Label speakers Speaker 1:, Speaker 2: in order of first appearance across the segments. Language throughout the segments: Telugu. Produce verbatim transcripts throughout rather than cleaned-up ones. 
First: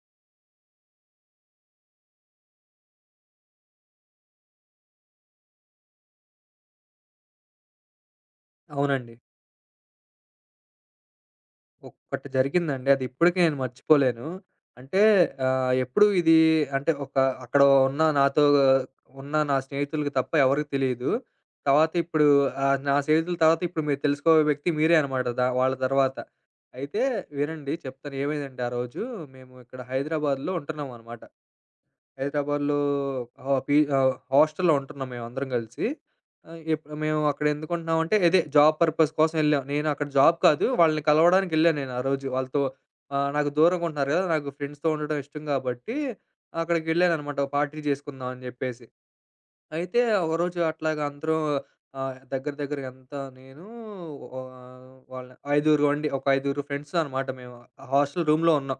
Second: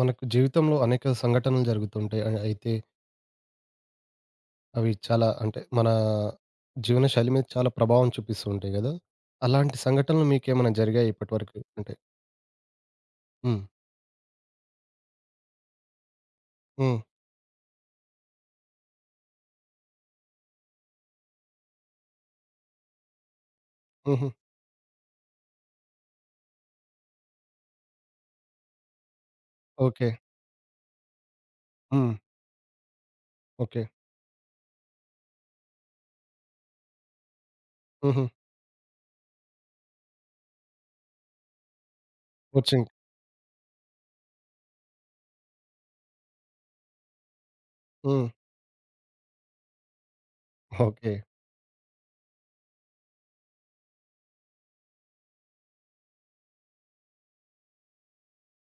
Speaker 1: మనకు జీవితంలో అనేక సంఘటనలు జరుగుతుంటాయి. అ అయితే అవి చాలా అంటే మన జీవనశైలి మీద చాలా ప్రభావం చూపిస్తూ ఉంటాయి గదా!
Speaker 2: అవునండి.
Speaker 1: అలాంటి సంఘటనలు మీకేమైనా జరిగాయా ఇప్పటివరకు? అంటే
Speaker 2: ఒక్కటి జరిగిందండి. అది ఇప్పటికి నేను
Speaker 1: హ్మ్.
Speaker 2: మర్చిపోలేను. అంటే ఆహ్, ఎప్పుడు ఇది అంటే
Speaker 1: హ్మ్.
Speaker 2: ఒక అక్కడ ఉన్న నాతో ఉన్న నా స్నేహితులకి తప్ప ఎవరికీ తెలీదు. తర్వాత ఇప్పుడు ఆహ్, నా స్నేహితుల తర్వాత ఇప్పుడు మీరు
Speaker 1: హుహు.
Speaker 2: తెలుసుకోబోయే వ్యక్తి మీరే అనమాట. ద వాళ్ళ తర్వాత. అయితే వినండి చెప్తాను ఏమైందంటే ఆ రోజు మేము ఇక్కడ
Speaker 1: ఓకే.
Speaker 2: హైదరాబాద్‌లో ఉంటున్నామనమాట.
Speaker 1: హ్మ్.
Speaker 2: హైదరాబాద్‌లో ఆహ్, పి
Speaker 1: ఓకే.
Speaker 2: ఆహ్, హాస్టల్‌లో ఉంటున్నాం మేమందరం కలిసి. ఆహ్, ఇప్ మేము అక్కడ ఎందుకుంటున్నామంటే
Speaker 1: హుహు.
Speaker 2: ఇదే జాబ్ పర్పస్ కోసం ఎళ్ళాం. నేను అక్కడ జాబ్ కాదు. వాళ్ళని కలవడానికెళ్ళాను నేను ఆ రోజు. వాళ్ళతో
Speaker 1: కోచింగ్.
Speaker 2: ఆహ్, నాకు దూరంగా ఉంటున్నారు కదా! నాకు ఫ్రెండ్స్‌తో ఉండడం ఇష్టం కాబట్టి అక్కడికెళ్ళాననమాట. పార్టీ చేసుకుందాం
Speaker 1: హ్మ్.
Speaker 2: అని చెప్పేసి. అయితే ఒకరోజు అట్లాగా
Speaker 1: ఓకే.
Speaker 2: అందరం ఆహ్, దగ్గర దగ్గరగా ఎంత నేను ఆహ్, వాళ్ళ ఐదుగురం అండి. ఒక ఐదుగురు ఫ్రెండ్స్ అనమాట మేము. హాస్టల్ రూమ్‌లో ఉన్నాం.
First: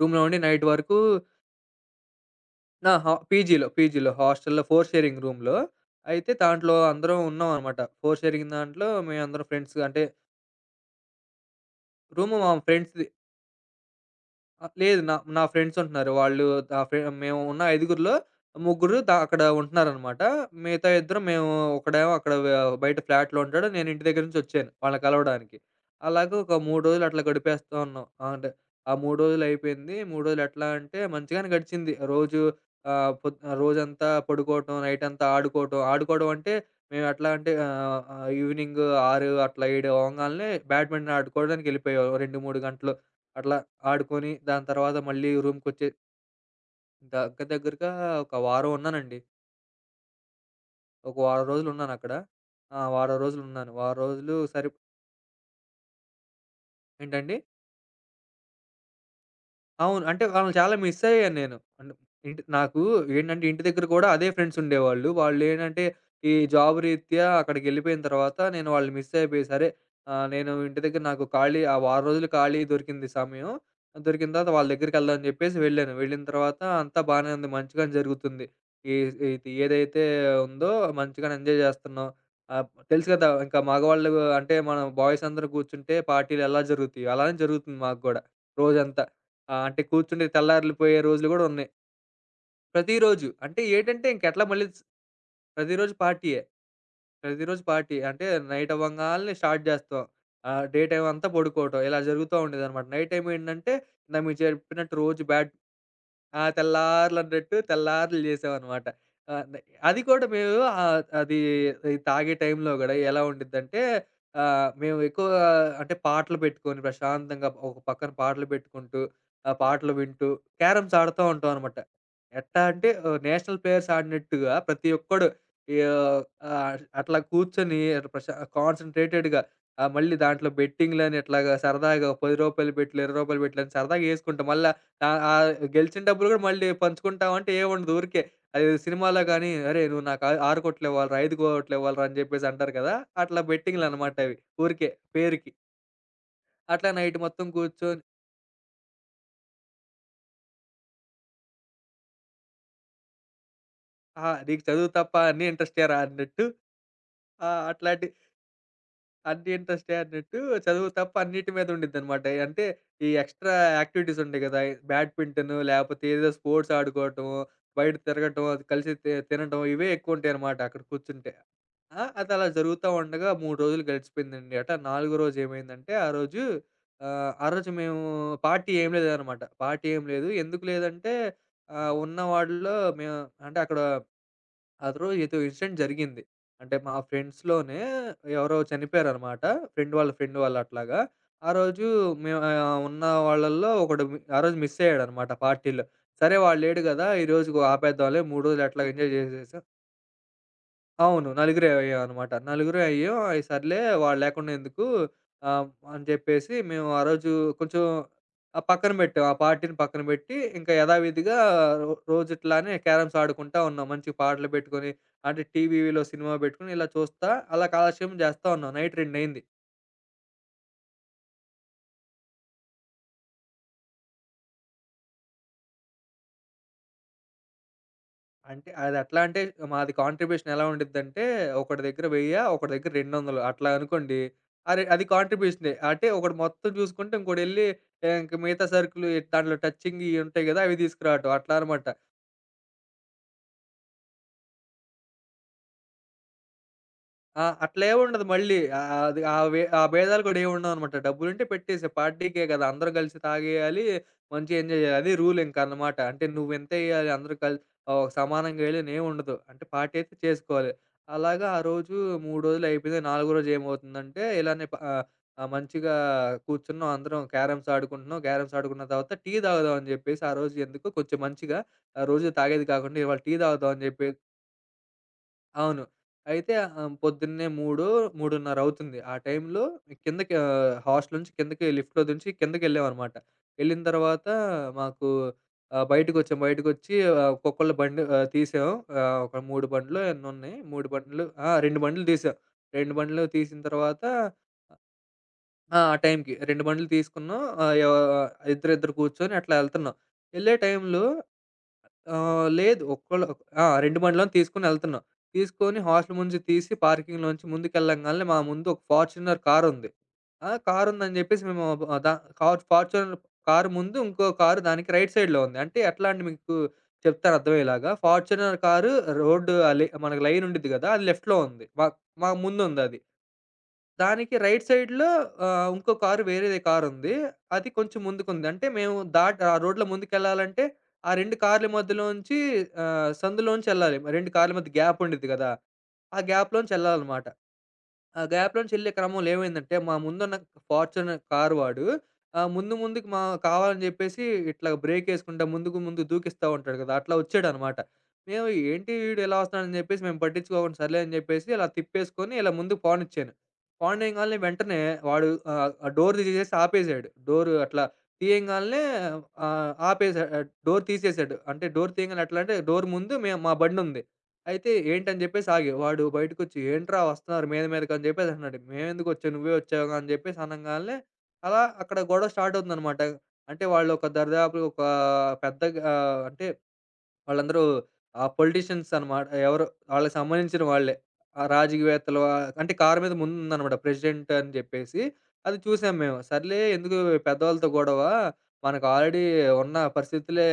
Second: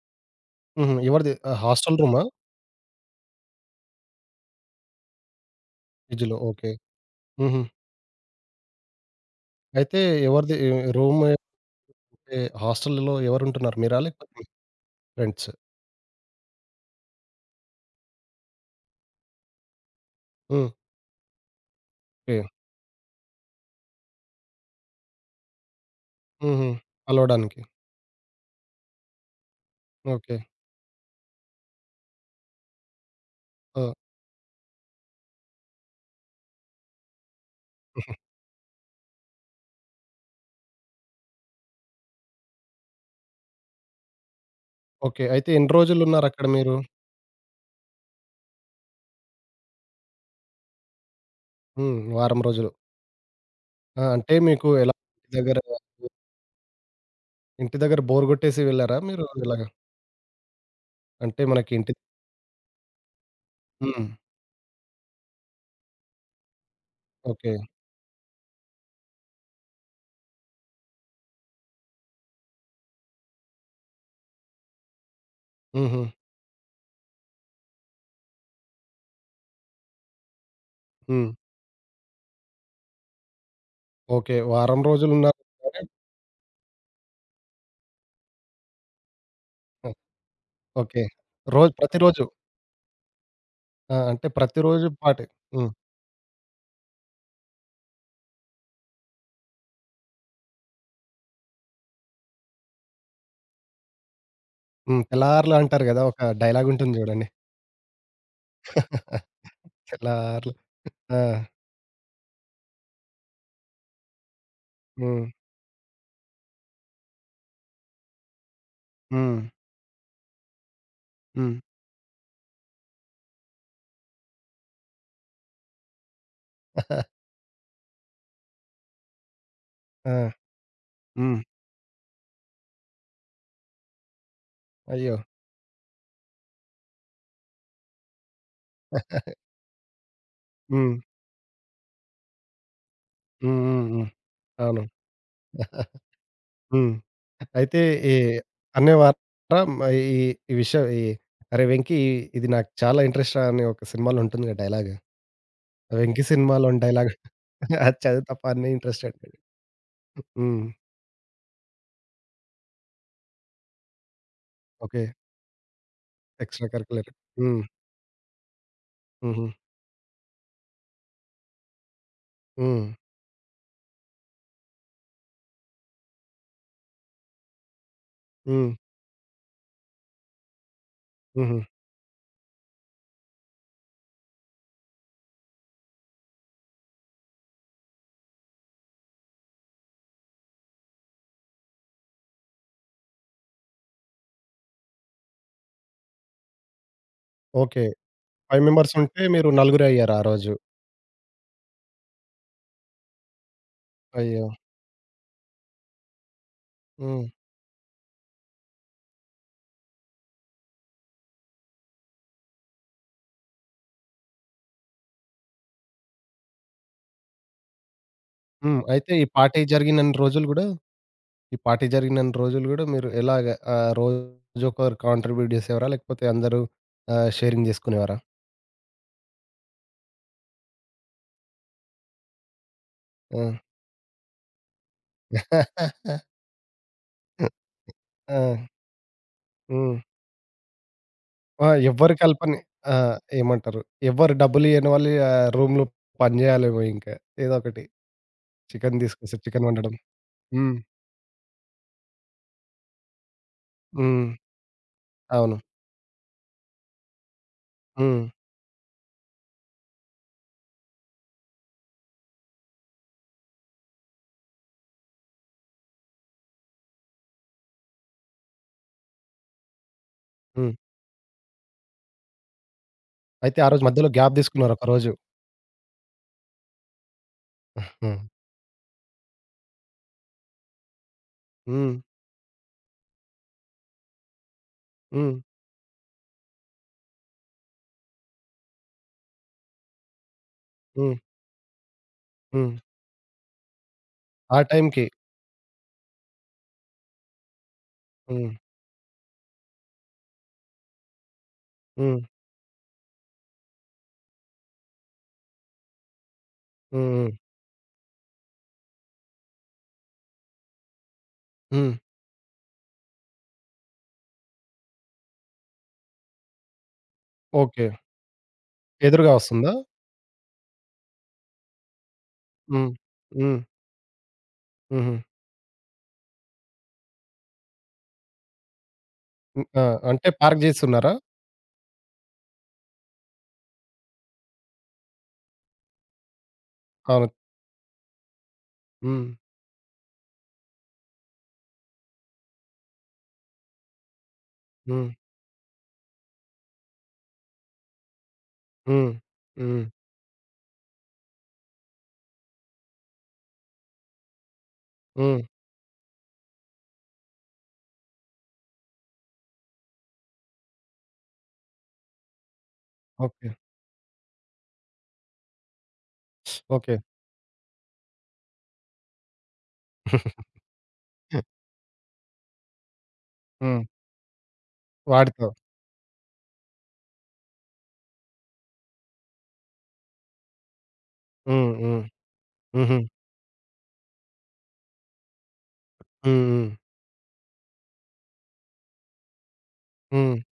Speaker 2: రూమ్‌లో ఉండి నైట్
Speaker 1: హుహు.
Speaker 2: వరకు
Speaker 1: ఎవరిది ఆహ్, హాస్టల్ రూమా?
Speaker 2: ఆ! హా పీజీలో, పీజీలో హాస్టల్‌లో ఫోర్ షేరింగ్ రూమ్‌లో. అయితే
Speaker 1: పీజీలో. ఓకే.
Speaker 2: దాంట్లో అందరం
Speaker 1: హుహు.
Speaker 2: ఉన్నామనమాట. ఫోర్ షేరింగ్ దాంట్లో మేమందరం ఫ్రెండ్స్
Speaker 1: అయితే
Speaker 2: అంటే
Speaker 1: ఎవరిది ఏ, రూమ్
Speaker 2: రూమ్
Speaker 1: అంటే
Speaker 2: మా ఫ్రెండ్స్‌ది.
Speaker 1: హాస్టల్‌లో ఎవరుంటున్నారు? మీరా? లేకపోతే మీ
Speaker 2: ఆ! లేదు. నా నా
Speaker 1: ఫ్రెండ్స్?
Speaker 2: ఫ్రెండ్స్ ఉంటున్నారు. వాళ్ళు నా ఫ్రె మేము ఉన్న ఐదుగురిలో ముగ్గురు ద అక్కడ ఉంటున్నారనమాట.
Speaker 1: హ్మ్.
Speaker 2: మిగతా ఇద్దరం మేము ఒకడేమో అక్కడ
Speaker 1: ఓకే.
Speaker 2: వ బయట ఫ్లాట్‌లో ఉంటాడు. నేను ఇంటి దగ్గర నుంచి వచ్చాను వాళ్ళని కలవడానికి. అలాగే ఒక
Speaker 1: హుహు.
Speaker 2: మూడు రోజులు అట్లా
Speaker 1: కలవడానికి.
Speaker 2: గడిపేస్తా ఉన్నాం. ఆహ్, అంటే ఆ మూడు రోజులు అయిపోయింది. మూడు
Speaker 1: ఓకే.
Speaker 2: రోజులు ఎట్లా అంటే మంచిగానే గడిచింది. రోజు ఆహ్, పొద్ ఆ,
Speaker 1: ఆ!
Speaker 2: రోజంతా పడుకోవటం, నైట్ అంతా ఆడుకోవటం. ఆడుకోవడం అంటే మేము ఎట్లా అంటే ఆహ్, ఆహ్, ఈవినింగ్ ఆరు అట్లా ఏడు అవ్వంగాల్నే బ్యాడ్మింటన్ ఆడుకోవడానికి వెళ్ళిపోయేవాళ్ళం రెండు, మూడు గంటలు. అట్లా ఆడుకొని దాని తర్వాత
Speaker 1: ఓకే.
Speaker 2: మళ్ళీ
Speaker 1: అయితే ఎన్ని
Speaker 2: రూమ్‌కొచ్చే
Speaker 1: రోజులున్నారక్కడ మీరు?
Speaker 2: దగ్గర దగ్గరగా ఒక వారం ఉన్నానండి. ఒక వారం
Speaker 1: హ్మ్.
Speaker 2: రోజులున్నానక్కడ.
Speaker 1: వారం రోజులు.
Speaker 2: ఆ! వారం రోజులున్నాను. వారం
Speaker 1: ఆ! అంటే
Speaker 2: రోజులు సరి
Speaker 1: మీకు ఎలా ఇంటి దగ్గర
Speaker 2: ఏంటండి?
Speaker 1: ఇంటి దగ్గర బోర్ గొట్టేసి వెళ్లారా మీరు ఇలాగ?
Speaker 2: అవును. అంటే వాళ్ళని చాలా మిస్ అయ్యాను
Speaker 1: అంటే
Speaker 2: నేను.
Speaker 1: మనకి
Speaker 2: అంటే
Speaker 1: ఇంటి
Speaker 2: ఇంటి నాకు ఏంటంటే ఇంటి దగ్గర
Speaker 1: హ్మ్.
Speaker 2: కూడా అదే ఫ్రెండ్స్ ఉండేవాళ్ళు. వాళ్ళేంటంటే ఈ జాబ్ రీత్యా
Speaker 1: ఓకే.
Speaker 2: అక్కడికెళ్ళిపోయిన తర్వాత నేను వాళ్ళని మిస్ అయిపోయి సరే ఆహ్, నేను ఇంటి దగ్గర నాకు ఖాళీ ఆ వారం రోజులు ఖాళీ దొరికింది సమయం. దొరికిన తర్వాత వాళ్ళ దగ్గరికెళ్దామని చెప్పేసి వెళ్ళాను.
Speaker 1: హుహు.
Speaker 2: వెళ్ళిన తర్వాత అంతా బానే ఉంది. మంచిగానే జరుగుతుంది. ఈ ఇది ఏదైతే ఉందో
Speaker 1: హ్మ్.
Speaker 2: మంచిగానే ఎంజాయ్ చేస్తున్నాం. ఆహ్, తెలుసు కదా! ఇంకా మగవాళ్ళు
Speaker 1: ఓకే.
Speaker 2: అంటే
Speaker 1: వారం
Speaker 2: మనం బాయ్స్
Speaker 1: రోజులున్నారు
Speaker 2: అందరూ
Speaker 1: సరే.
Speaker 2: కూర్చుంటే పార్టీలు ఎలా జరుగుతాయో అలానే జరుగుతుంది మాకు గూడా రోజంతా. ఆ! అంటే
Speaker 1: ఆ!
Speaker 2: కూర్చుంటే తెల్లార్లిపోయే
Speaker 1: ఓకే.
Speaker 2: రోజులు గూడా ఉన్నాయి.
Speaker 1: రోజు ప్రతిరోజు.
Speaker 2: ప్రతిరోజు అంటే
Speaker 1: ఆ!
Speaker 2: ఏటంటే
Speaker 1: అంటే
Speaker 2: ఇంకెట్లా మళ్ళీ స్
Speaker 1: ప్రతిరోజు పాటే. హ్మ్.
Speaker 2: ప్రతిరోజు పార్టీయే. ప్రతిరోజు పార్టీ. అంటే నైట్ అవ్వంగాల్నే స్టార్ట్ జేస్తాం. ఆహ్, డే టైమ్ అంతా పడుకోవటం ఇలా జరుగుతా ఉండేదనమాట. నైట్ టైమ్ ఏంటంటే ఇందాక మీకు చెప్పినట్టు
Speaker 1: హ్మ్.
Speaker 2: రోజు బ్యాట్
Speaker 1: తెల్లార్లు అంటారు గదా! ఒక
Speaker 2: ఆ!
Speaker 1: డైలాగుంటుంది జూడండి.
Speaker 2: తెల్లార్లన్నట్టు తెల్లార్లు జేసామనమాట. ఆహ్, న అది కూడా
Speaker 1: తెల్లార్లు
Speaker 2: మేము ఆహ్,
Speaker 1: ఆ!
Speaker 2: అది తాగే టైంలో గూడా ఎలా ఉండిద్దంటే ఆహ్, మేము
Speaker 1: హ్మ్.
Speaker 2: ఎక్కువ అంటే పాటలు పెట్టుకొని ప్రశాంతంగా ఒక పక్కన పాటలు పెట్టుకుంటూ,
Speaker 1: హ్మ్.
Speaker 2: ఆ పాటలు వింటూ క్యారమ్స్ ఆడుతా ఉంటాం
Speaker 1: హ్మ్.
Speaker 2: అనమాట. ఎట్టా అంటే ఆహ్, నేషనల్ ప్లేయర్స్ ఆడినట్టుగా ప్రతి ఒక్కడు యాహ్! ఆహ్, అట్లా కూర్చొని ప్రశా కాన్సంట్రేటెడ్‌గా ఆహ్, మళ్ళీ
Speaker 1: ఆ!
Speaker 2: దాంట్లో బెట్టింగ్‌లని
Speaker 1: హ్మ్.
Speaker 2: ఇట్లాగా సరదాగా రూ. పది బెట్లు, రూ. ఇరవై బెట్లని సరదాగా యేసుకుంటాం. మళ్ళ
Speaker 1: అయ్యో!
Speaker 2: ఆహ్, ఆహ్, గెలిచిన డబ్బులు గూడా మళ్ళీ పంచుకుంటామంటే ఏముండదు. ఊరికే అది సినిమాలో గాని, "అరేయ్! నువ్వు నాకు ఆ ఆరు
Speaker 1: హ్మ్.
Speaker 2: కోట్లివ్వాలిరా, ఐదు కోట్లివ్వాలిరా" అని జెప్పేసి అంటారు కదా! అట్లా
Speaker 1: హ్మ్. హ్మ్. హ్మ్.
Speaker 2: బెట్టింగ్‌లనమాట అవి.
Speaker 1: అవును.
Speaker 2: ఊరికే పేరుకి. అట్లా
Speaker 1: హ్మ్.
Speaker 2: నైట్ మొత్తం
Speaker 1: అయితే
Speaker 2: కూర్చొని,
Speaker 1: ఈ అనేవారా ఈ ఈ విషయం ఈ "అరే! వెంకీ ఇది నాకు చాలా ఇంట్రెస్ట్ రా" అని ఒక సినిమాలో
Speaker 2: "ఆహా!
Speaker 1: ఉంటుందిగా
Speaker 2: నీకు చదువు
Speaker 1: డైలాగ్.
Speaker 2: తప్ప అన్నీ ఇంట్రెస్టేరా"
Speaker 1: 'వెంకీ'
Speaker 2: అన్నట్టు
Speaker 1: సినిమాలోని డైలాగ్.
Speaker 2: ఆహ్,
Speaker 1: అది
Speaker 2: అట్లాంటి
Speaker 1: చదువు తప్ప అన్నీ ఇంట్రెస్ట్ అంటాడు.
Speaker 2: అన్నీ ఇంట్రెస్టే అన్నట్టు
Speaker 1: హ్మ్.
Speaker 2: చదువు తప్ప అన్నిటి మీద ఉండిద్దనమాట. అంటే ఈ ఎక్స్‌ట్రా యాక్టివిటీస్ ఉంటాయి గదా!
Speaker 1: ఓకే.
Speaker 2: బ్యాడ్మింటను లేపోతే ఏదో
Speaker 1: ఎక్స్‌ట్రా
Speaker 2: స్పోర్ట్స్
Speaker 1: కరిక్యులర్.
Speaker 2: ఆడుకోవటము,
Speaker 1: హ్మ్.
Speaker 2: బయట తిరగటం, అది కలిసి తి
Speaker 1: హుహు.
Speaker 2: తినటం ఇవే ఎక్కువుంటాయనమాట అక్కడ కూర్చుంటే. ఆ! అదలా
Speaker 1: హ్మ్.
Speaker 2: జరుగుతా ఉండగా మూడు రోజులు గడిచిపోయిందండి. అట నాలుగో రోజు ఏమైందంటే ఆ రోజు ఆహ్, ఆ రోజు మేము పార్టీ
Speaker 1: హ్మ్.
Speaker 2: ఏం లేదనమాట. పార్టీ ఏం లేదు. ఎందుకు లేదంటే
Speaker 1: హుహు.
Speaker 2: ఆహ్, ఉన్న వాటిల్లో మేము అంటే అక్కడ ఆ రోజు ఏదో ఇన్సిడెంట్ జరిగింది. అంటే మా ఫ్రెండ్స్‌లోనే ఎవరో చనిపోయారనమాట. ఫ్రెండ్ వాళ్ళ ఫ్రెండ్ వాళ్ళు అట్లాగా. ఆ రోజు మేము ఆహ్, ఉన్న వాళ్ళల్లో ఒకడు మి ఆ రోజు మిస్ అయ్యాడనమాట పార్టీలో. సరే వాడు లేడు గదా! ఈరోజుకు
Speaker 1: ఓకే.
Speaker 2: ఆపేద్దాంలే మూడు రోజులు
Speaker 1: ఐదు
Speaker 2: ఎట్లాగో
Speaker 1: మెంబర్స్
Speaker 2: ఎంజాయ్
Speaker 1: ఉంటే మీరు
Speaker 2: చేసేసాం.
Speaker 1: నలుగురే అయ్యారు ఆ రోజు.
Speaker 2: అవును. నలుగురే అయ్యామనమాట. నలుగురే అయ్యాం. అయి సర్లే వాళ్ళు
Speaker 1: అయ్యో!
Speaker 2: లేకుండా ఎందుకు ఆహ్, అని చెప్పేసి మేము ఆ
Speaker 1: హ్మ్.
Speaker 2: రోజు కొంచెం ఆహ్, పక్కన పెట్టాం. ఆ పార్టీని పక్కన పెట్టి ఇంకా యథావిధిగా రో రోజుట్లానే క్యారమ్స్ ఆడుకుంటా ఉన్నాం. మంచి పాటలు పెట్టుకొని, అంటే టీవీలో సినిమా పెట్టుకొని ఇలా చూస్తా అలా కాలక్షేపం చేస్తా ఉన్నాం.
Speaker 1: హ్మ్.
Speaker 2: నైట్
Speaker 1: అయితే
Speaker 2: రెండు
Speaker 1: ఈ
Speaker 2: అయింది.
Speaker 1: పార్టీ జరిగినన్ని రోజులు గూడా ఈ పార్టీ జరిగినన్ని రోజులు గూడా మీరు ఎలాగ ఆహ్, రోజుకొకరు కాంట్రిబ్యూట్ జేసేవారా? లేకపోతే అందరూ ఆహ్, షేరింగ్ జేసుకునేవారా?
Speaker 2: అంటే అదెట్లా అంటే మాది కాంట్రిబ్యూషన్ ఎలా ఉండిద్దంటే, ఒకడి దగ్గర వెయ్యి ఒకడి దగ్గర రెండు వందలు
Speaker 1: ఆ!
Speaker 2: అట్లా అనుకోండి. అరే అది కాంట్రిబ్యూషనే. అంటే ఒకడు మొత్తం చూసుకుంటే ఇంకోడెళ్ళి ఇంక
Speaker 1: ఆ!
Speaker 2: మిగతా సరుకులు ఈ దాంట్లో
Speaker 1: హ్మ్.
Speaker 2: టచింగ్ ఇయి ఉంటాయి గదా! అవి తీసుకురావటం అట్లా
Speaker 1: ఆ!
Speaker 2: అనమాట.
Speaker 1: ఎవ్వరి కల్పనే? ఆ! ఏమంటారు? ఎవ్వరు డబ్బులియ్యని వాళ్ళు ఆహ్, రూమ్‌లో పని జేయాలేమో ఇంకా.
Speaker 2: ఆ!
Speaker 1: ఏదో ఒకటి.
Speaker 2: అట్లేముండదు మళ్ళీ. ఆహ్,
Speaker 1: చికెన్
Speaker 2: అది ఆ
Speaker 1: తీసుకొస్తే
Speaker 2: వే
Speaker 1: చికెన్
Speaker 2: ఆ
Speaker 1: వండడం.
Speaker 2: భేదాలు కూడా
Speaker 1: హ్మ్.
Speaker 2: ఏముండవనమాట. డబ్బులుంటే పెట్టేసేయి పార్టీకే కదా! అందరూ కలిసి తాగేయాలి,
Speaker 1: హ్మ్.
Speaker 2: మంచిగా ఎంజాయ్ చేయాలి. అది రూలింక
Speaker 1: అవును.
Speaker 2: అనమాట. అంటే నువ్వింతెయ్యాలి అందరూ కల్ ఆహ్,
Speaker 1: హ్మ్.
Speaker 2: సమానంగా ఏయలేనేముండదు. అంటే పార్టీ అయితే చేసుకోవాలి. అలాగా ఆ రోజు మూడు రోజులయిపోయింది. నాలుగో రోజు ఏమవుతుందంటే ఇలానే ప ఆహ్, ఆహ్, మంచిగా కూర్చున్నాం అందరం క్యారమ్స్ ఆడుకుంటున్నాం. క్యారమ్స్ ఆడుకున్న తర్వాత టీ తాగుదాం అని చెప్పేసి ఆ రోజు
Speaker 1: హ్మ్.
Speaker 2: ఎందుకు కొంచెం మంచిగా ఆహ్, రోజు తాగేది కాకుండా ఇవాళ టీ
Speaker 1: అయితే ఆ
Speaker 2: తాగుదాం అని
Speaker 1: రోజు
Speaker 2: చెప్పి
Speaker 1: మధ్యలో గ్యాప్ తీసుకున్నారు ఒకరోజు.
Speaker 2: అవును. అయితే ఆహ్, పొద్దున్నే మూడు,
Speaker 1: హ్మ్.
Speaker 2: మూడున్నర అవుతుంది. ఆ టైంలో కిందకి ఆహ్, హాస్టల్ నుంచి కిందకి
Speaker 1: హ్మ్.
Speaker 2: లిఫ్ట్‌లో దించి కిందకెళ్ళామనమాట. వెళ్ళిన తర్వాత మాకు
Speaker 1: హ్మ్.
Speaker 2: ఆహ్, బయటకొచ్చాం. బయటకొచ్చి ఆహ్, ఒక్కొక్కళ్ళ బండి ఆహ్, తీసాం. ఆహ్, ఒక మూడు బండ్లో ఎన్నున్నాయి. మూడు
Speaker 1: హ్మ్.
Speaker 2: బండ్లు ఆ! రెండు బండ్లు తీసాం.
Speaker 1: హ్మ్.
Speaker 2: రెండు బండ్లు తీసిన తర్వాత
Speaker 1: ఆ
Speaker 2: ఆ!
Speaker 1: టైంకి.
Speaker 2: ఆ టైంకి రెండు బండ్లు తీసుకున్నాం. ఆహ్, ఎవ
Speaker 1: హ్మ్.
Speaker 2: ఇద్దరిద్దరు కూర్చొని అట్లా ఎళ్తున్నాం. ఎళ్ళే టైంలో
Speaker 1: హ్మ్.
Speaker 2: ఆహ్, లేదు. ఒక్కళ్ళు ఆ! రెండు బండ్లను తీసుకొనెళ్తున్నాం. తీసుకొని హాస్టల్ ముందు తీసి
Speaker 1: హ్మ్. హ్మ్.
Speaker 2: పార్కింగ్‌లోంచి ముందుకెళ్ళంగాల్నే మా ముందు ఒక ఫార్చునర్ కారుంది. ఆ! కారుందని జెప్పేసి మేము
Speaker 1: హ్మ్.
Speaker 2: ఆహ్, దా కార్ ఫార్చునర్ కారు ముందు ఇంకో కారు దానికి రైట్ సైడ్‌లో ఉంది. అంటే ఎట్లా అంటే మీకు చెప్తాను
Speaker 1: ఓకే.
Speaker 2: అర్థమయ్యేలాగా. ఫార్చునర్ కారు
Speaker 1: ఎదురుగా
Speaker 2: రోడ్డు
Speaker 1: వస్తుందా?
Speaker 2: ఆహ్, లే మనకి లైన్ ఉండిద్ది గదా! అది లెఫ్ట్‌లో ఉంది. మా మా
Speaker 1: హ్మ్.
Speaker 2: ముందుందది.
Speaker 1: హ్మ్.
Speaker 2: దానికి రైట్ సైడ్‌లో
Speaker 1: హుహు.
Speaker 2: ఆహ్, ఇంకో కారు వేరేది కారుంది. అది కొంచెం ముందుకుంది. అంటే మేము దాట్ ఆ
Speaker 1: హ్మ్. ఆ!
Speaker 2: రోడ్‌లో
Speaker 1: అంటే
Speaker 2: ముందుకెళ్ళాలంటే
Speaker 1: పార్క్
Speaker 2: ఆ
Speaker 1: జేసున్నారా?
Speaker 2: రెండు కార్ల మధ్యలోంచి ఆహ్, సందులోంచెళ్ళాలి. రెండు కార్ల మధ్య గ్యాప్ ఉండిద్ది గదా! ఆ గ్యాప్‌లోంచెళ్ళాలనమాట.
Speaker 1: అవును.
Speaker 2: ఆ గ్యాప్‌లో నుంచి వెళ్ళే
Speaker 1: హ్మ్.
Speaker 2: క్రమంలో ఏమైందంటే, మా ముందున్న ఫార్చునర్ కారు వాడు ఆహ్, ముందు ముందుకి మా కావాలని చెప్పేసి ఇట్లా
Speaker 1: హ్మ్.
Speaker 2: బ్రేకేసుకుంటా ముందుకు ముందు దూకిస్తా ఉంటాడు కదా! అట్లా వచ్చాడనమాట. మేము ఏంటి
Speaker 1: హ్మ్.
Speaker 2: వీడు ఇలా వస్తున్నాడని
Speaker 1: హ్మ్.
Speaker 2: చెప్పేసి మేము పట్టించుకోకుండా సర్లే అని చెప్పేసి ఇలా తిప్పేసుకొని ఇలా ముందుకు పోనిచ్చాను. పోనియంగాల్నే వెంటనే వాడు
Speaker 1: హ్మ్.
Speaker 2: ఆహ్, ఆ డోర్ తీసేసి ఆపేసాడు. డోర్ అట్లా తీయంగాల్నే ఆహ్, ఆపేసా డోర్ తీసేసాడు. అంటే డోర్ తీయంగానే ఎట్లా అంటే డోర్ ముందు మేము
Speaker 1: ఓకే.
Speaker 2: మా బండుంది. అయితే ఏంటని జెప్పేసి ఆగా. వాడు బయటకొచ్చి,
Speaker 1: ఓకే.
Speaker 2: "ఏంట్రా వస్తున్నారు మీద మీదకని" జెప్పేసి అంటున్నాడు. "మేమెందుకొచ్చాం నువ్వే వచ్చావుగా" అని జెప్పేసి అనంగాల్నే, అలా అక్కడ గొడవ స్టార్ట్ అవుతుందనమాట. అంటే
Speaker 1: హ్మ్.
Speaker 2: వాళ్ళొక దరిదాపులొక
Speaker 1: వాటితో.
Speaker 2: పెద్దగా ఆహ్, అంటే వాళ్ళందరూ ఆహ్, పొలిటీషియన్స్ అనమాట. ఎవరు వాళ్ళకి సంబంధించిన వాళ్ళే. ఆ
Speaker 1: హ్మ్. హ్మ్.
Speaker 2: రాజకీయవేత్తలు ఆహ్, అంటే
Speaker 1: హుహు.
Speaker 2: కారు మీద ముందుందనమాట ప్రెసిడెంట్ అని చెప్పేసి. అది చూసాం మేము.
Speaker 1: హ్మ్.
Speaker 2: సర్లే
Speaker 1: హ్మ్.
Speaker 2: ఎందుకు పెద్దవాళ్ళతో గొడవ, మనకు ఆల్రెడీ ఉన్న
Speaker 1: హ్మ్.
Speaker 2: పరిస్థితులే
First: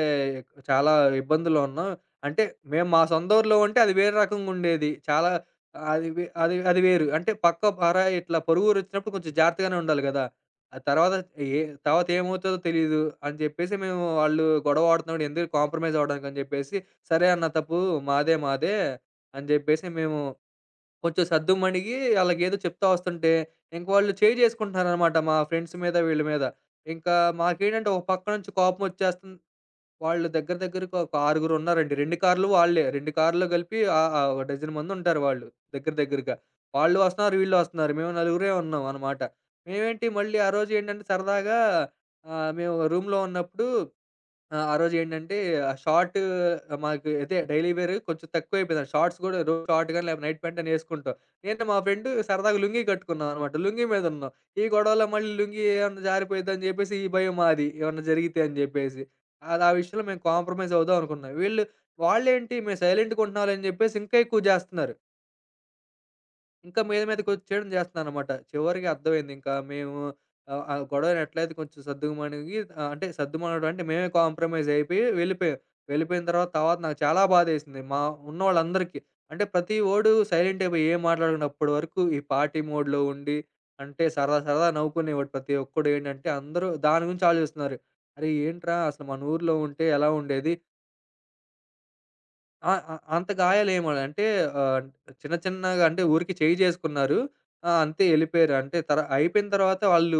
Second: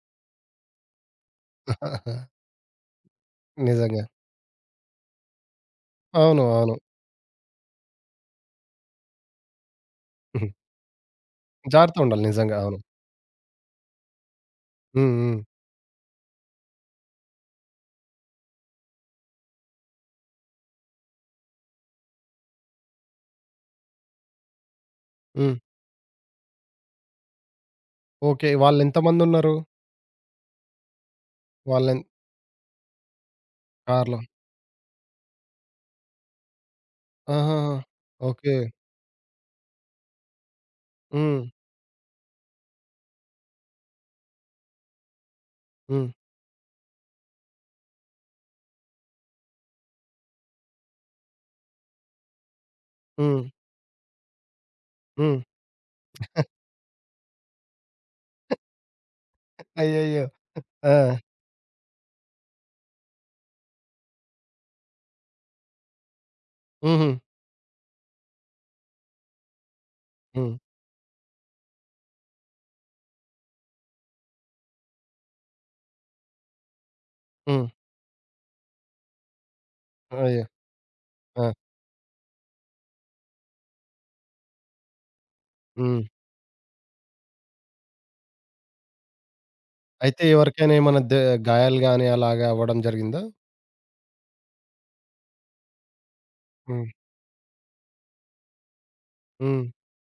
Speaker 2: చాలా ఇబ్బందుల్లో ఉన్నాం. అంటే మేము మా సొంత ఊర్లో ఉంటే అది
Speaker 1: నిజంగా.
Speaker 2: వేరే రకంగుండేది. చాలా అది వే
Speaker 1: అవును.
Speaker 2: అది
Speaker 1: అవును.
Speaker 2: అది వేరు. అంటే పక్క పరాయి ఇట్లా పొరుగూరొచ్చినప్పుడు కొంచెం జాగ్రత్తగానే ఉండాలి గదా!
Speaker 1: హుహు.
Speaker 2: ఆ తర్వాత ఏ
Speaker 1: జాగ్రత్తగా
Speaker 2: తర్వాత
Speaker 1: ఉండాలి నిజంగా.
Speaker 2: ఏమవుతుందో
Speaker 1: అవును.
Speaker 2: తెలీదు అని చెప్పేసి మేము వాళ్ళు గొడవ
Speaker 1: హ్మ్.
Speaker 2: ఆడుతున్నాడు
Speaker 1: హ్మ్.
Speaker 2: ఎందుకు కాంప్రమైజ్ అవ్వడానికి అని చెప్పేసి సరే అన్న తప్పు మాదే మాదే అని చెప్పేసి మేము కొంచెం సద్దు మణిగి వాళ్ళకి ఏదో చెప్తా వస్తుంటే ఇంక వాళ్ళు చేయి చేసుకుంటున్నారు అనమాట మా
Speaker 1: హ్మ్.
Speaker 2: ఫ్రెండ్స్ మీద వీళ్ళ మీద ఇంకా మాకేంటంటే ఒక పక్క
Speaker 1: ఓకే.
Speaker 2: నుంచి కోపం వచ్చేస్తుంది
Speaker 1: వాళ్ళెంతమందున్నారు?
Speaker 2: వాళ్ళు దగ్గర దగ్గరగా ఒక ఆరుగురున్నారండి.
Speaker 1: వాళ్ళెన్
Speaker 2: రెండు కార్లు వాళ్ళే. రెండు కార్లు కలిపి ఆహ్,
Speaker 1: కార్‌లో.
Speaker 2: ఆహ్, ఒక డజన్ మందుంటారు వాళ్ళు దగ్గర దగ్గరగా. వాళ్ళు వస్తున్నారు, వీళ్ళు
Speaker 1: ఆహాహా!
Speaker 2: వస్తున్నారు. మేము నలుగురే
Speaker 1: ఓకే.
Speaker 2: ఉన్నాం అన్నమాట. మేమేంటి మళ్ళీ ఆ రోజు ఏంటంటే
Speaker 1: హ్మ్.
Speaker 2: సరదాగా ఆహ్, మేము రూమ్‌లో ఉన్నప్పుడు ఆ! ఆ రోజేంటంటే ఆహ్,
Speaker 1: హ్మ్.
Speaker 2: షార్ట్ మాకు అయితే డైలీ వేర్ కొంచెం తక్కువైపోయింది. షార్ట్స్ గూడా రోజు షార్ట్ గాని లేకపోతే నైట్ ప్యాంట్ అని యేసుకుంటాం. నేను మా ఫ్రెండ్ సరదాగా లుంగీ కట్టుకున్నాం
Speaker 1: హ్మ్.
Speaker 2: అనమాట. లుంగీ మీద ఉన్నాం. ఈ గొడవలో మళ్ళీ
Speaker 1: హ్మ్.
Speaker 2: లుంగీ ఏమన్నా జారిపోయిద్దని జెప్పేసి ఈ భయం మాది ఏమన్నా జరిగితే అని జెప్పేసి. అది ఆ విషయంలో మేము
Speaker 1: అయ్యయ్యో!
Speaker 2: కాంప్రమైజ్
Speaker 1: ఆ!
Speaker 2: అవుదాం అనుకున్నాం. వీళ్ళు వాళ్ళేంటి మేము సైలెంట్‌గా ఉంటున్నాంలే అని జెప్పేసి ఇంకా ఎక్కువ జేస్తున్నారు. ఇంకా మీద
Speaker 1: హుహు.
Speaker 2: మీదకొచ్చేయడం చేస్తున్నాననమాట. చివరికి అర్థమైంది ఇంకా మేము
Speaker 1: హ్మ్.
Speaker 2: ఆహ్, ఆ గొడవని ఎట్లయితే కొంచెం సద్దుమణిగి ఆహ్, అంటే సద్దుమణగడం అంటే మేమే కాంప్రమైజ్ అయిపోయి వెళ్ళిపోయాం. వెళ్ళిపోయిన తర్వాత, తర్వాత నాకు చాలా
Speaker 1: హ్మ్.
Speaker 2: బాధేసింది. మా ఉన్నోళ్ళందరికీ. అంటే ప్రతి ఓడు
Speaker 1: అయ్యో!
Speaker 2: సైలెంట్ అయిపోయి ఏం మాట్లాడకుండా
Speaker 1: ఆ!
Speaker 2: అప్పటి వరకు ఈ పార్టీ మోడ్‌లో ఉండి, అంటే సరదా సరదా నవ్వుకునేవాడు ప్రతి ఒక్కడు.
Speaker 1: హ్మ్.
Speaker 2: ఏంటంటే అందరూ దాని గురించి ఆలోచిస్తున్నారు. అరే! ఏంట్రా అసలు మన ఊర్లో ఉంటే ఎలా
Speaker 1: అయితే
Speaker 2: ఉండేది?
Speaker 1: ఎవరికైనా ఏమన్నా దె గాయాలు గాని అలాగా
Speaker 2: ఆ!
Speaker 1: అవ్వడం
Speaker 2: ఆ!
Speaker 1: జరిగిందా?
Speaker 2: అంత గాయాలేమి అంటే ఆహ్, చిన్న చిన్నగా అంటే ఊరికే చెయ్యి
Speaker 1: హ్మ్.
Speaker 2: చేసుకున్నారు. ఆ! అంతే ఎళ్ళిపోయారు. అంటే తర అయిపోయిన
Speaker 1: హ్మ్.
Speaker 2: తర్వాత వాళ్ళు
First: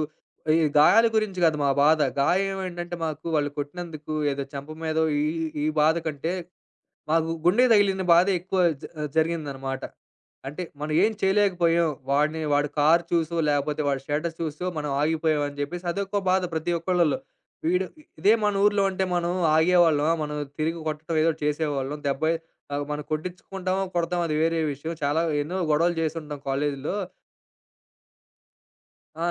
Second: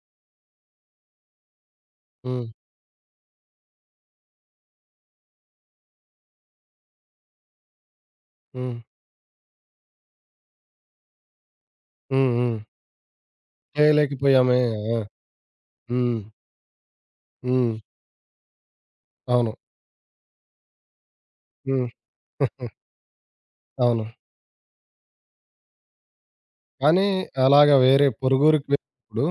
Speaker 2: ఈ గాయాల గురించి కాదు మా బాధ.
Speaker 1: హ్మ్.
Speaker 2: గాయం ఏంటంటే మాకు వాళ్ళు కొట్టినందుకు ఏదో చెంప మీదో ఈ ఈ బాధ కంటే మాకు గుండెకి తగిలిన బాధ ఎక్కువ
Speaker 1: హ్మ్.
Speaker 2: జ జరిగిందనమాట. అంటే మనం ఏం చేయలేకపోయాం.
Speaker 1: హ్మ్.
Speaker 2: వాడిని
Speaker 1: హ్మ్.
Speaker 2: వాడి కారు చూసో, లేపోతే వాడి స్టేటస్
Speaker 1: చేయలేకపోయామే.
Speaker 2: చూసో మనం ఆగిపోయాం అని జెప్పేసి అదొక
Speaker 1: హ్మ్.
Speaker 2: బాధ ప్రతి ఒక్కళ్ళలో.
Speaker 1: హ్మ్.
Speaker 2: వీడు ఇదే మన ఊర్లో ఉంటే మనం
Speaker 1: అవును.
Speaker 2: ఆగేవాళ్ళమా? మనం తిరిగి కొట్టడం ఏదో ఒకటి
Speaker 1: హ్మ్.
Speaker 2: చేసేవాళ్ళం. దెబ్బ ఆహ్, మనం కొట్టించుకుంటామో,
Speaker 1: అవును.
Speaker 2: కొడతామో అది వేరే విషయం. చాలా ఎన్నో గొడవలు చేసుంటాం కాలేజీలో.
Speaker 1: కానీ అలాగా వేరే పొరుగురికి
Speaker 2: ఆ!
Speaker 1: వెళ్ళినప్పుడు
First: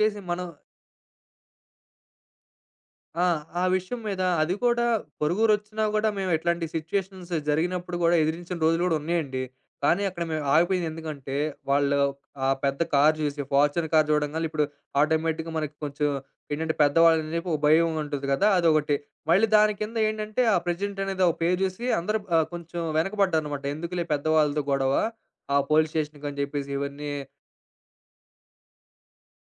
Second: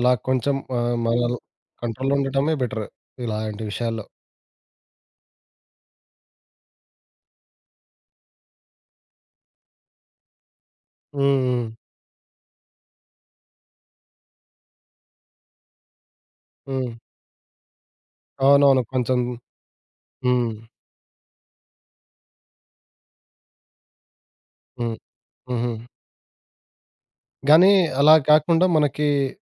Speaker 1: అలా
Speaker 2: మనం
Speaker 1: కొంచెం ఆహ్, మనం కంట్రోల్‌లో ఉండటమే బెటర్
Speaker 2: ఆ!
Speaker 1: ఇలాంటి
Speaker 2: ఆ విషయం
Speaker 1: విషయాల్లో.
Speaker 2: మీద అది కూడా పొరుగురొచ్చినా గూడా మేము ఇట్లాంటి సిట్యుయేషన్స్ జరిగినప్పుడు గూడా ఎదిరించిన రోజులు గూడా ఉన్నాయండి. కానీ అక్కడ మేము ఆగిపోయింది ఎందుకంటే,
Speaker 1: హ్మ్. హ్మ్.
Speaker 2: వాళ్ళు ఆ పెద్ద కార్ చూసి ఫార్చ్యూనర్ కార్ చూడంగాల్నే ఇప్పుడు ఆటోమేటిక్‌గా మనకి కొంచెం ఏంటంటే
Speaker 1: హ్మ్.
Speaker 2: పెద్దవాళ్ళని చెప్పి ఒక భయం ఉంటుంది గదా!
Speaker 1: అవునవును.
Speaker 2: అదొకటి.
Speaker 1: కొంచెం
Speaker 2: మళ్ళీ దాని కింద ఏంటంటే ఆ
Speaker 1: హ్మ్.
Speaker 2: ప్రెసిడెంట్ అనేది ఒక పేరు చూసి అందరూ ఆహ్, కొంచెం వెనకబడ్డారనమాట. ఎందుకులే పెద్దవాళ్ళతో గొడవ,
Speaker 1: హ్మ్.
Speaker 2: ఆ
Speaker 1: హుహు.
Speaker 2: పోలీస్ స్టేషన్‌కని చెప్పేసి ఇవన్నీ
Speaker 1: గానీ అలా కాకుండా మనకి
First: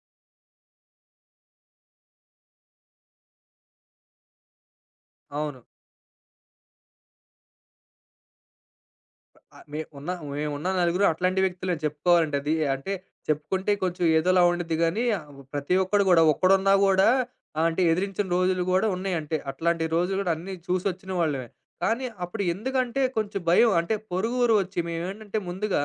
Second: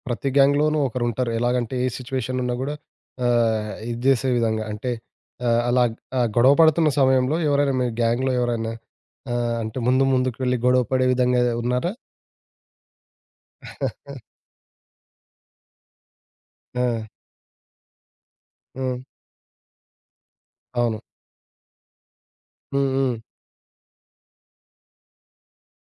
Speaker 1: ప్రతి గ్యాంగ్‌లోనూ ఒకరుంటారు. ఎలాగంటే ఏ సిట్యుయేషన్ ఉన్నా గూడా ఆహ్, ఇది జేసే విధంగా అంటే
Speaker 2: అవును.
Speaker 1: ఆహ్, అలా ఆహ్, గొడవ పడుతున్న సమయంలో ఎవరైనా మీ గ్యాంగ్‌లో ఎవరైనా ఆహ్,
Speaker 2: ఆ!
Speaker 1: అంటే
Speaker 2: మే
Speaker 1: ముందు
Speaker 2: ఉన్న
Speaker 1: ముందుకు వెళ్లి
Speaker 2: మేమున్న
Speaker 1: గొడవ
Speaker 2: నలుగురు
Speaker 1: పడే
Speaker 2: అట్లాంటి
Speaker 1: విధంగా
Speaker 2: వ్యక్తులే
Speaker 1: ఉన్నారా?
Speaker 2: చెప్పుకోవాలంటే అది. అంటే చెప్పుకుంటే కొంచెం ఏదోలా ఉండిద్ది గానీ, ప్రతి ఒక్కడు గూడా ఒక్కడున్నా
Speaker 1: ఆ!
Speaker 2: గూడా ఆహ్, అంటే ఎదిరించిన రోజులు గూడా
Speaker 1: హ్మ్.
Speaker 2: ఉన్నాయి అంటే. అట్లాంటి రోజులు గూడా అన్నీ
Speaker 1: అవును.
Speaker 2: చూసొచ్చిన వాళ్ళమే. కానీ అప్పుడు
Speaker 1: హ్మ్.
Speaker 2: ఎందుకంటే
Speaker 1: హ్మ్.
Speaker 2: కొంచెం భయం. అంటే పొరుగురు వచ్చి మేమేంటంటే ముందుగా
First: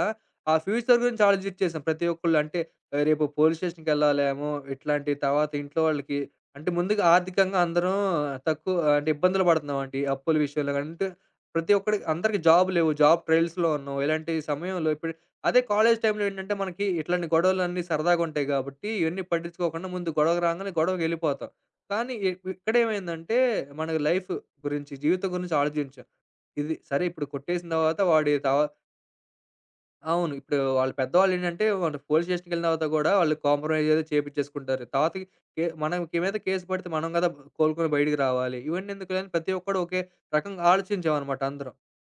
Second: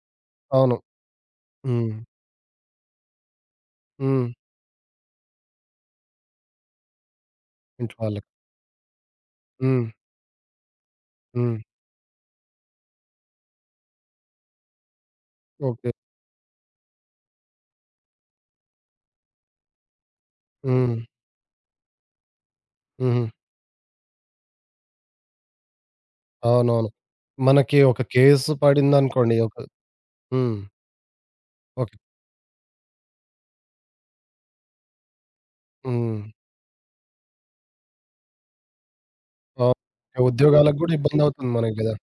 Speaker 2: ఆ
Speaker 1: అవును.
Speaker 2: ఫ్యూచర్ గురించి ఆలోచిచ్చేసాం
Speaker 1: హ్మ్.
Speaker 2: ప్రతి ఒక్కళ్ళు. అంటే ఆ, రేపు పోలీస్
Speaker 1: హ్మ్.
Speaker 2: స్టేషన్‌కెళ్ళాలేమో, ఇట్లాంటి తర్వాత ఇంట్లో వాళ్ళకి అంటే ముందుగా ఆర్థికంగా అందరం
Speaker 1: ఇంట్లో వాళ్ళకి.
Speaker 2: తక్కువ అంటే ఇబ్బందులు
Speaker 1: హ్మ్.
Speaker 2: పడుతున్నామండి. అప్పుల విషయంలో గాని అంటే
Speaker 1: హ్మ్.
Speaker 2: ప్రతి ఒక్కడికి అందరికి జాబ్ లేవు. జాబ్ ట్రైల్స్‌లో ఉన్నాం. ఇలాంటి సమయంలో ఇప్పుడు అదే
Speaker 1: ఓకే.
Speaker 2: కాలేజ్ టైంలో ఏంటంటే, మనకి ఇట్లాంటి గొడవలన్నీ సరదాగా ఉంటాయి గాబట్టి, ఇవన్నీ పట్టించుకోకుండా ముందు గొడవకు రాంగానే
Speaker 1: హ్మ్.
Speaker 2: గొడవకెళ్ళిపోతాం. కానీ ఇ
Speaker 1: హుహు.
Speaker 2: ఇక్కడేమైందంటే, మనకి లైఫ్ గురించి, జీవితం గురించి ఆలోచించాం. ఇది
Speaker 1: అవునవును.
Speaker 2: సరే ఇప్పుడు కొట్టేసిన
Speaker 1: మనకి ఒక
Speaker 2: తర్వాత వాడి
Speaker 1: కేసు
Speaker 2: తవా
Speaker 1: పడిందనుకోండి ఒక
Speaker 2: అవును.
Speaker 1: హ్మ్.
Speaker 2: ఇప్పుడు వాళ్ళ పెద్దవాళ్ళేంటంటే, వాళ్ళు
Speaker 1: ఓకే.
Speaker 2: పోలీస్ స్టేషన్‌కెళ్ళిన తర్వాత గూడా వాళ్ళు కాంప్రమైజ్ ఏదో చేపించేసుకుంటారు. తర్వాతకి కే మనకి
Speaker 1: హ్మ్.
Speaker 2: మీద కేసు పడితే మనం గదా కోలుకొని బయటికి రావాలి. ఇవన్నీ ఎందుకులే అని ప్రతి ఒక్కడు ఒకే
Speaker 1: అవును.
Speaker 2: రకంగా
Speaker 1: ఉద్యోగాలకు గూడా
Speaker 2: ఆలోచించామనమాట
Speaker 1: ఇబ్బందవుతుంది
Speaker 2: అందరం.
Speaker 1: మనకి గదా!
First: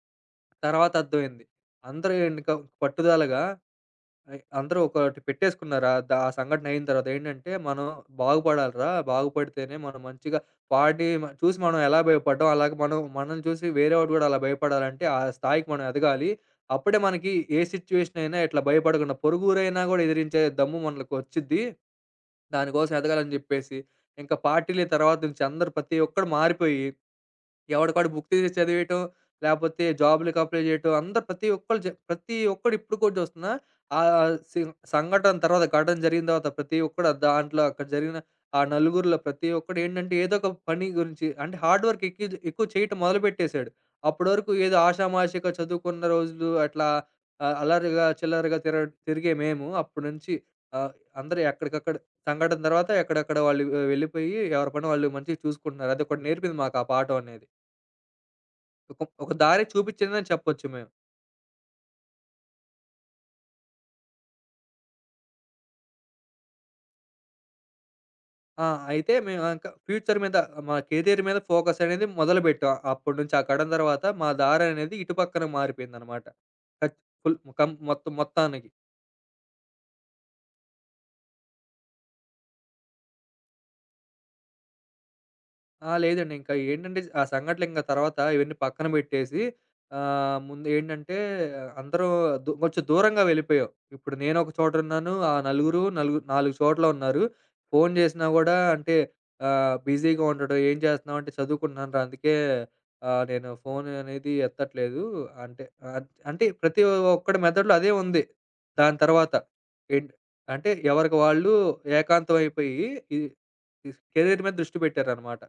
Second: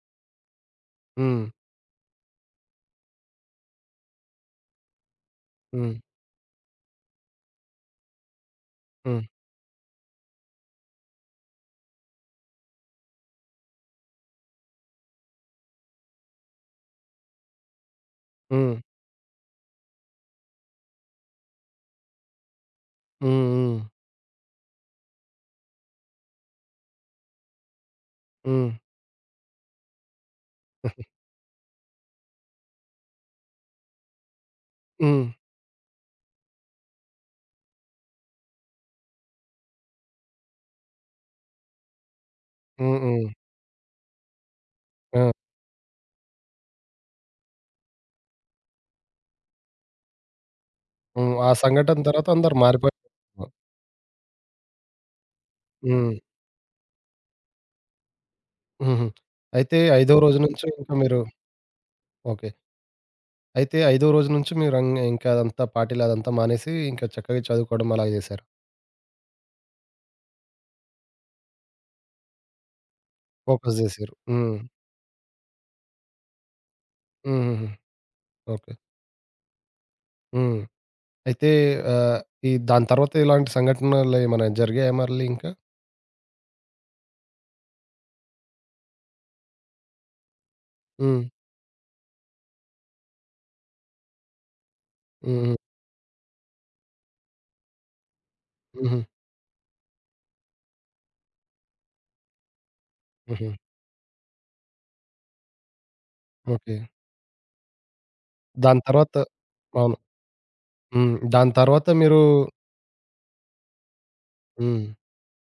Speaker 2: తర్వాత అర్థమైంది.
Speaker 1: హ్మ్.
Speaker 2: అందరూ ఇంక పట్టుదలగా ఆహ్, అందరూ ఒకటి పెట్టేసుకున్నారు.
Speaker 1: హ్మ్.
Speaker 2: ఆహ్, దా ఆ సంఘటన అయిన తర్వాత ఏంటంటే, మనం బాగుపడాలిరా!
Speaker 1: హ్మ్.
Speaker 2: బాగుపడితేనే మనం మంచిగా వాడిని మ చూసి మనం ఎలా భయపడ్డాం, అలాగే మనం మనల్ని చూసి వేరేవాడు కూడా అలా భయపడాలంటే, ఆ స్థాయికి మనం ఎదగాలి. అప్పుడే మనకి ఏ సిట్యుయేషన్ అయినా ఇట్లా
Speaker 1: హ్మ్.
Speaker 2: భయపడకుండా, పొరుగురైనా కూడా ఎదిరించే దమ్ము మనకొచ్చిద్ది. దానికోసం ఎదగాలని
Speaker 1: హ్మ్.
Speaker 2: చెప్పేసి,
Speaker 1: హ్మ్.
Speaker 2: ఇంకా పార్టీల తర్వాత నుంచి అందరూ ప్రతి ఒక్కడు మారిపోయి ఎవడికాడు బుక్ తీసి చదివేయటం, లేపోతే జాబ్‌లకి అప్లై చేయటం.
Speaker 1: హ్మ్.
Speaker 2: అందరు ప్రతి ఒక్కళ్ళు జ ప్రతి ఒక్కడు ఇప్పుడు కూడా చూస్తున్నా ఆహ్, సి
Speaker 1: హ్మ్.
Speaker 2: సంఘటన తర్వాత ఘటన జరిగిన తర్వాత ప్రతి ఒక్కడు ఆ దాంట్లో అక్కడ జరిగిన ఆ నలుగురిలో ప్రతి ఒక్కడు ఏంటంటే ఏదో ఒక పని గురించి అంటే హార్డ్ వర్క్ ఎక్కి ఎక్కువ చేయటం
Speaker 1: హ్మ్. హ్మ్.
Speaker 2: మొదలుపెట్టేసాడు. అప్పటివరకు ఏదో
Speaker 1: ఆ!
Speaker 2: ఆషామాషీగా చదువుకున్న రోజులు అట్లా ఆహ్, అల్లరిగా చిల్లరగా తిర తిరిగే మేము అప్పటి నుంచి ఆహ్,
Speaker 1: హ్మ్.
Speaker 2: అందరూ
Speaker 1: ఆ
Speaker 2: ఎక్కడికక్కడ
Speaker 1: సంఘటన తర్వాత అందరూ
Speaker 2: సంఘటన తర్వాత
Speaker 1: మారిపోయారు.
Speaker 2: ఎక్కడెక్కడ వాళ్ళు వె వెళ్ళిపోయి ఎవరి పని వాళ్ళు మంచిగా చూసుకుంటున్నారు.
Speaker 1: హ్మ్.
Speaker 2: అదొకటి నేర్పింది మాకు ఆ పాఠం అనేది. ఒక
Speaker 1: హుహు.
Speaker 2: ఒక దారి
Speaker 1: అయితే ఐదో
Speaker 2: చూపించిందని
Speaker 1: రోజు
Speaker 2: చెప్పొచ్చు
Speaker 1: నుంచి
Speaker 2: మేము.
Speaker 1: ఇంకా మీరు ఓకే. అయితే ఐదో రోజు నుంచి మీరం ఇంకా అదంతా పార్టీలు అదంతా మానేసి, ఇంకా చక్కగా చదువుకోవడం అలాగ జేశారు.
Speaker 2: ఆ! అయితే మేము ఇంక ఫ్యూచర్ మీద మా కెరియర్ మీద ఫోకస్ అనేది మొదలుపెట్టాం. అప్పటి నుంచి ఆ కడం
Speaker 1: ఫోకస్
Speaker 2: తర్వాత
Speaker 1: జేసిర్రు.
Speaker 2: మా
Speaker 1: హ్మ్.
Speaker 2: దారనేది ఇటు పక్కన మారిపోయిందనమాట. కచ్ ఫుల్
Speaker 1: హుహుహు.
Speaker 2: కం మొత్తం మొత్తానికి.
Speaker 1: ఓకే. హ్మ్. అయితే ఆహ్, ఈ దాని తర్వాత ఇలాంటి సంఘటనలేమైనా జరిగాయా మళ్ళీ ఇంకా?
Speaker 2: ఆ! లేదండి. ఇంకా ఏంటంటే ఆ సంఘటనలు ఇంక తర్వాత ఇవన్నీ పక్కన పెట్టేసి ఆహ్, ముందు ఏంటంటే
Speaker 1: హ్మ్.
Speaker 2: అందరూ దూ కొంచెం దూరంగా వెళ్ళిపోయాం. ఇప్పుడు నేనొక చోట ఉన్నాను. ఆ
Speaker 1: హుహు.
Speaker 2: నలుగురు నలుగు నాలుగు చోట్ల ఉన్నారు. ఫోను చేసినా గూడా అంటే
Speaker 1: హుహు.
Speaker 2: ఆహ్, బిజీగా ఉండడం. "ఏం చేస్తున్నావు?" అంటే, "చదువుకుంటున్నానురా అందుకే ఆహ్, నేను
Speaker 1: హుహు.
Speaker 2: ఫోను అనేది ఎత్తట్లేదు." అంటే అన్ అంటే
Speaker 1: ఓకే.
Speaker 2: ప్రతి ఒక్కడి మెదడులో అదే ఉంది.
Speaker 1: దాని
Speaker 2: దాని
Speaker 1: తర్వాత
Speaker 2: తర్వాత
Speaker 1: అవును.
Speaker 2: ఏంట్ అంటే
Speaker 1: హ్మ్.
Speaker 2: ఎవరికి
Speaker 1: దాని
Speaker 2: వాళ్ళు
Speaker 1: తర్వాత మీరు
Speaker 2: ఏకాంతం అయిపోయి, ఈ ఈ కెరీర్ మీద దృష్టి
Speaker 1: హ్మ్.
Speaker 2: పెట్టారనమాట.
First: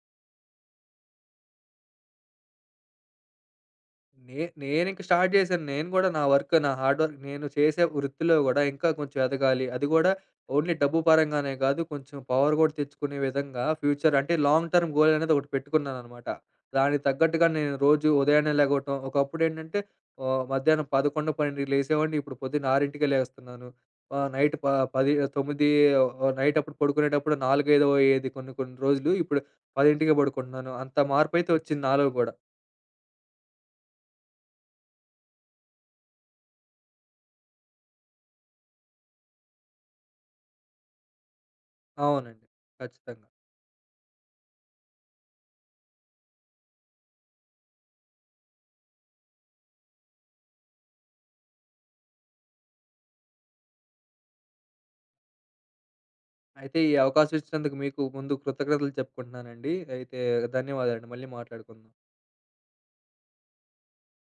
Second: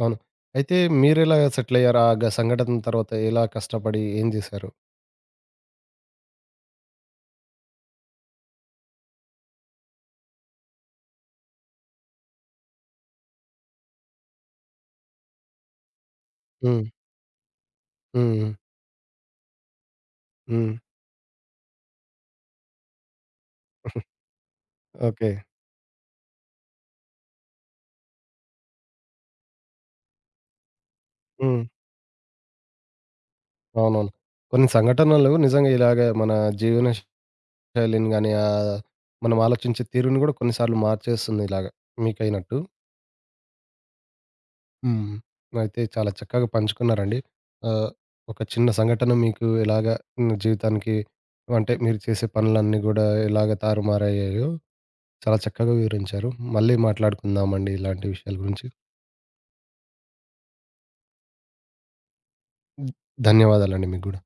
Speaker 1: అవును. అయితే మీరెలా సెటిలయ్యారు? ఆ గ సంఘటన తర్వాత ఎలా కష్టపడి ఏం
Speaker 2: నే
Speaker 1: జేశారు?
Speaker 2: నేనింక స్టార్ట్ జేశాను. నేను గూడా నా వర్క్, నా హార్డ్ వర్క్ నేను చేసే వృత్తిలో గూడా ఇంకా కొంచెం ఎదగాలి. అది గూడా ఓన్లీ డబ్బు పరంగానే గాదు. కొంచెం పవర్ గూడా తెచ్చుకునే విధంగా ఫ్యూచర్ అంటే లాంగ్ టర్మ్ గోల్ అనేది ఒకటి పెట్టుకున్నాననమాట.
Speaker 1: హ్మ్.
Speaker 2: దానికి తగ్గట్టుగా నేను రోజు
Speaker 1: హ్మ్.
Speaker 2: ఉదయాన్నే లెగవటం. ఒకప్పుడేంటంటే ఆహ్,
Speaker 1: హ్మ్.
Speaker 2: మధ్యాహ్నం పదకొండు, పన్నెండుకి లేసేవాడిని. ఇప్పుడు పొద్దున్న ఆరుకే లేస్తున్నాను. ఆహ్, నైట్ ప పది
Speaker 1: ఓకే.
Speaker 2: తొమ్మిది ఆహ్, నైట్ అప్పుడు పడుకునేటప్పుడు నాలుగు, ఐదు అయ్యేది కొన్ని కొన్ని రోజులు. ఇప్పుడు పదికే పడుకుంటున్నాను. అంత మార్పయితే
Speaker 1: హ్మ్.
Speaker 2: వచ్చింది నాలో గూడా.
Speaker 1: అవునవును. కొన్ని సంఘటనలు నిజంగా ఇలాగ మన జీవన శైలిని గాని, ఆహ్, మనం ఆలోచించే తీరుని గూడా కొన్నిసార్లు మార్చేస్తుంది ఇలాగ
Speaker 2: అవునండి.
Speaker 1: మీకైనట్టు.
Speaker 2: ఖచ్చితంగా.
Speaker 1: హ్మ్. అయితే చాలా చక్కగా పంచుకున్నారండి. ఆహ్, ఒక చిన్న సంఘటన మీకు ఎలాగ హ్మ్, జీవితానికి అంటే మీరు చేసే పనులన్నీ గూడా ఎలాగ తారుమారయ్యాయో చాలా చక్కగా వివరించారు. మళ్ళీ
Speaker 2: అయితే ఈ అవకాశం
Speaker 1: మాట్లాడుకుందామండి
Speaker 2: ఇచ్చినందుకు మీకు
Speaker 1: ఇలాంటి విషయాల
Speaker 2: ముందు
Speaker 1: గురించి.
Speaker 2: కృతజ్ఞతలు చెప్పుకుంటున్నానండి. అయితే ధన్యవాదాలండి. మళ్ళీ మాట్లాడుకుందాం.
Speaker 1: ధన్యవాదాలండి మీకు గూడా.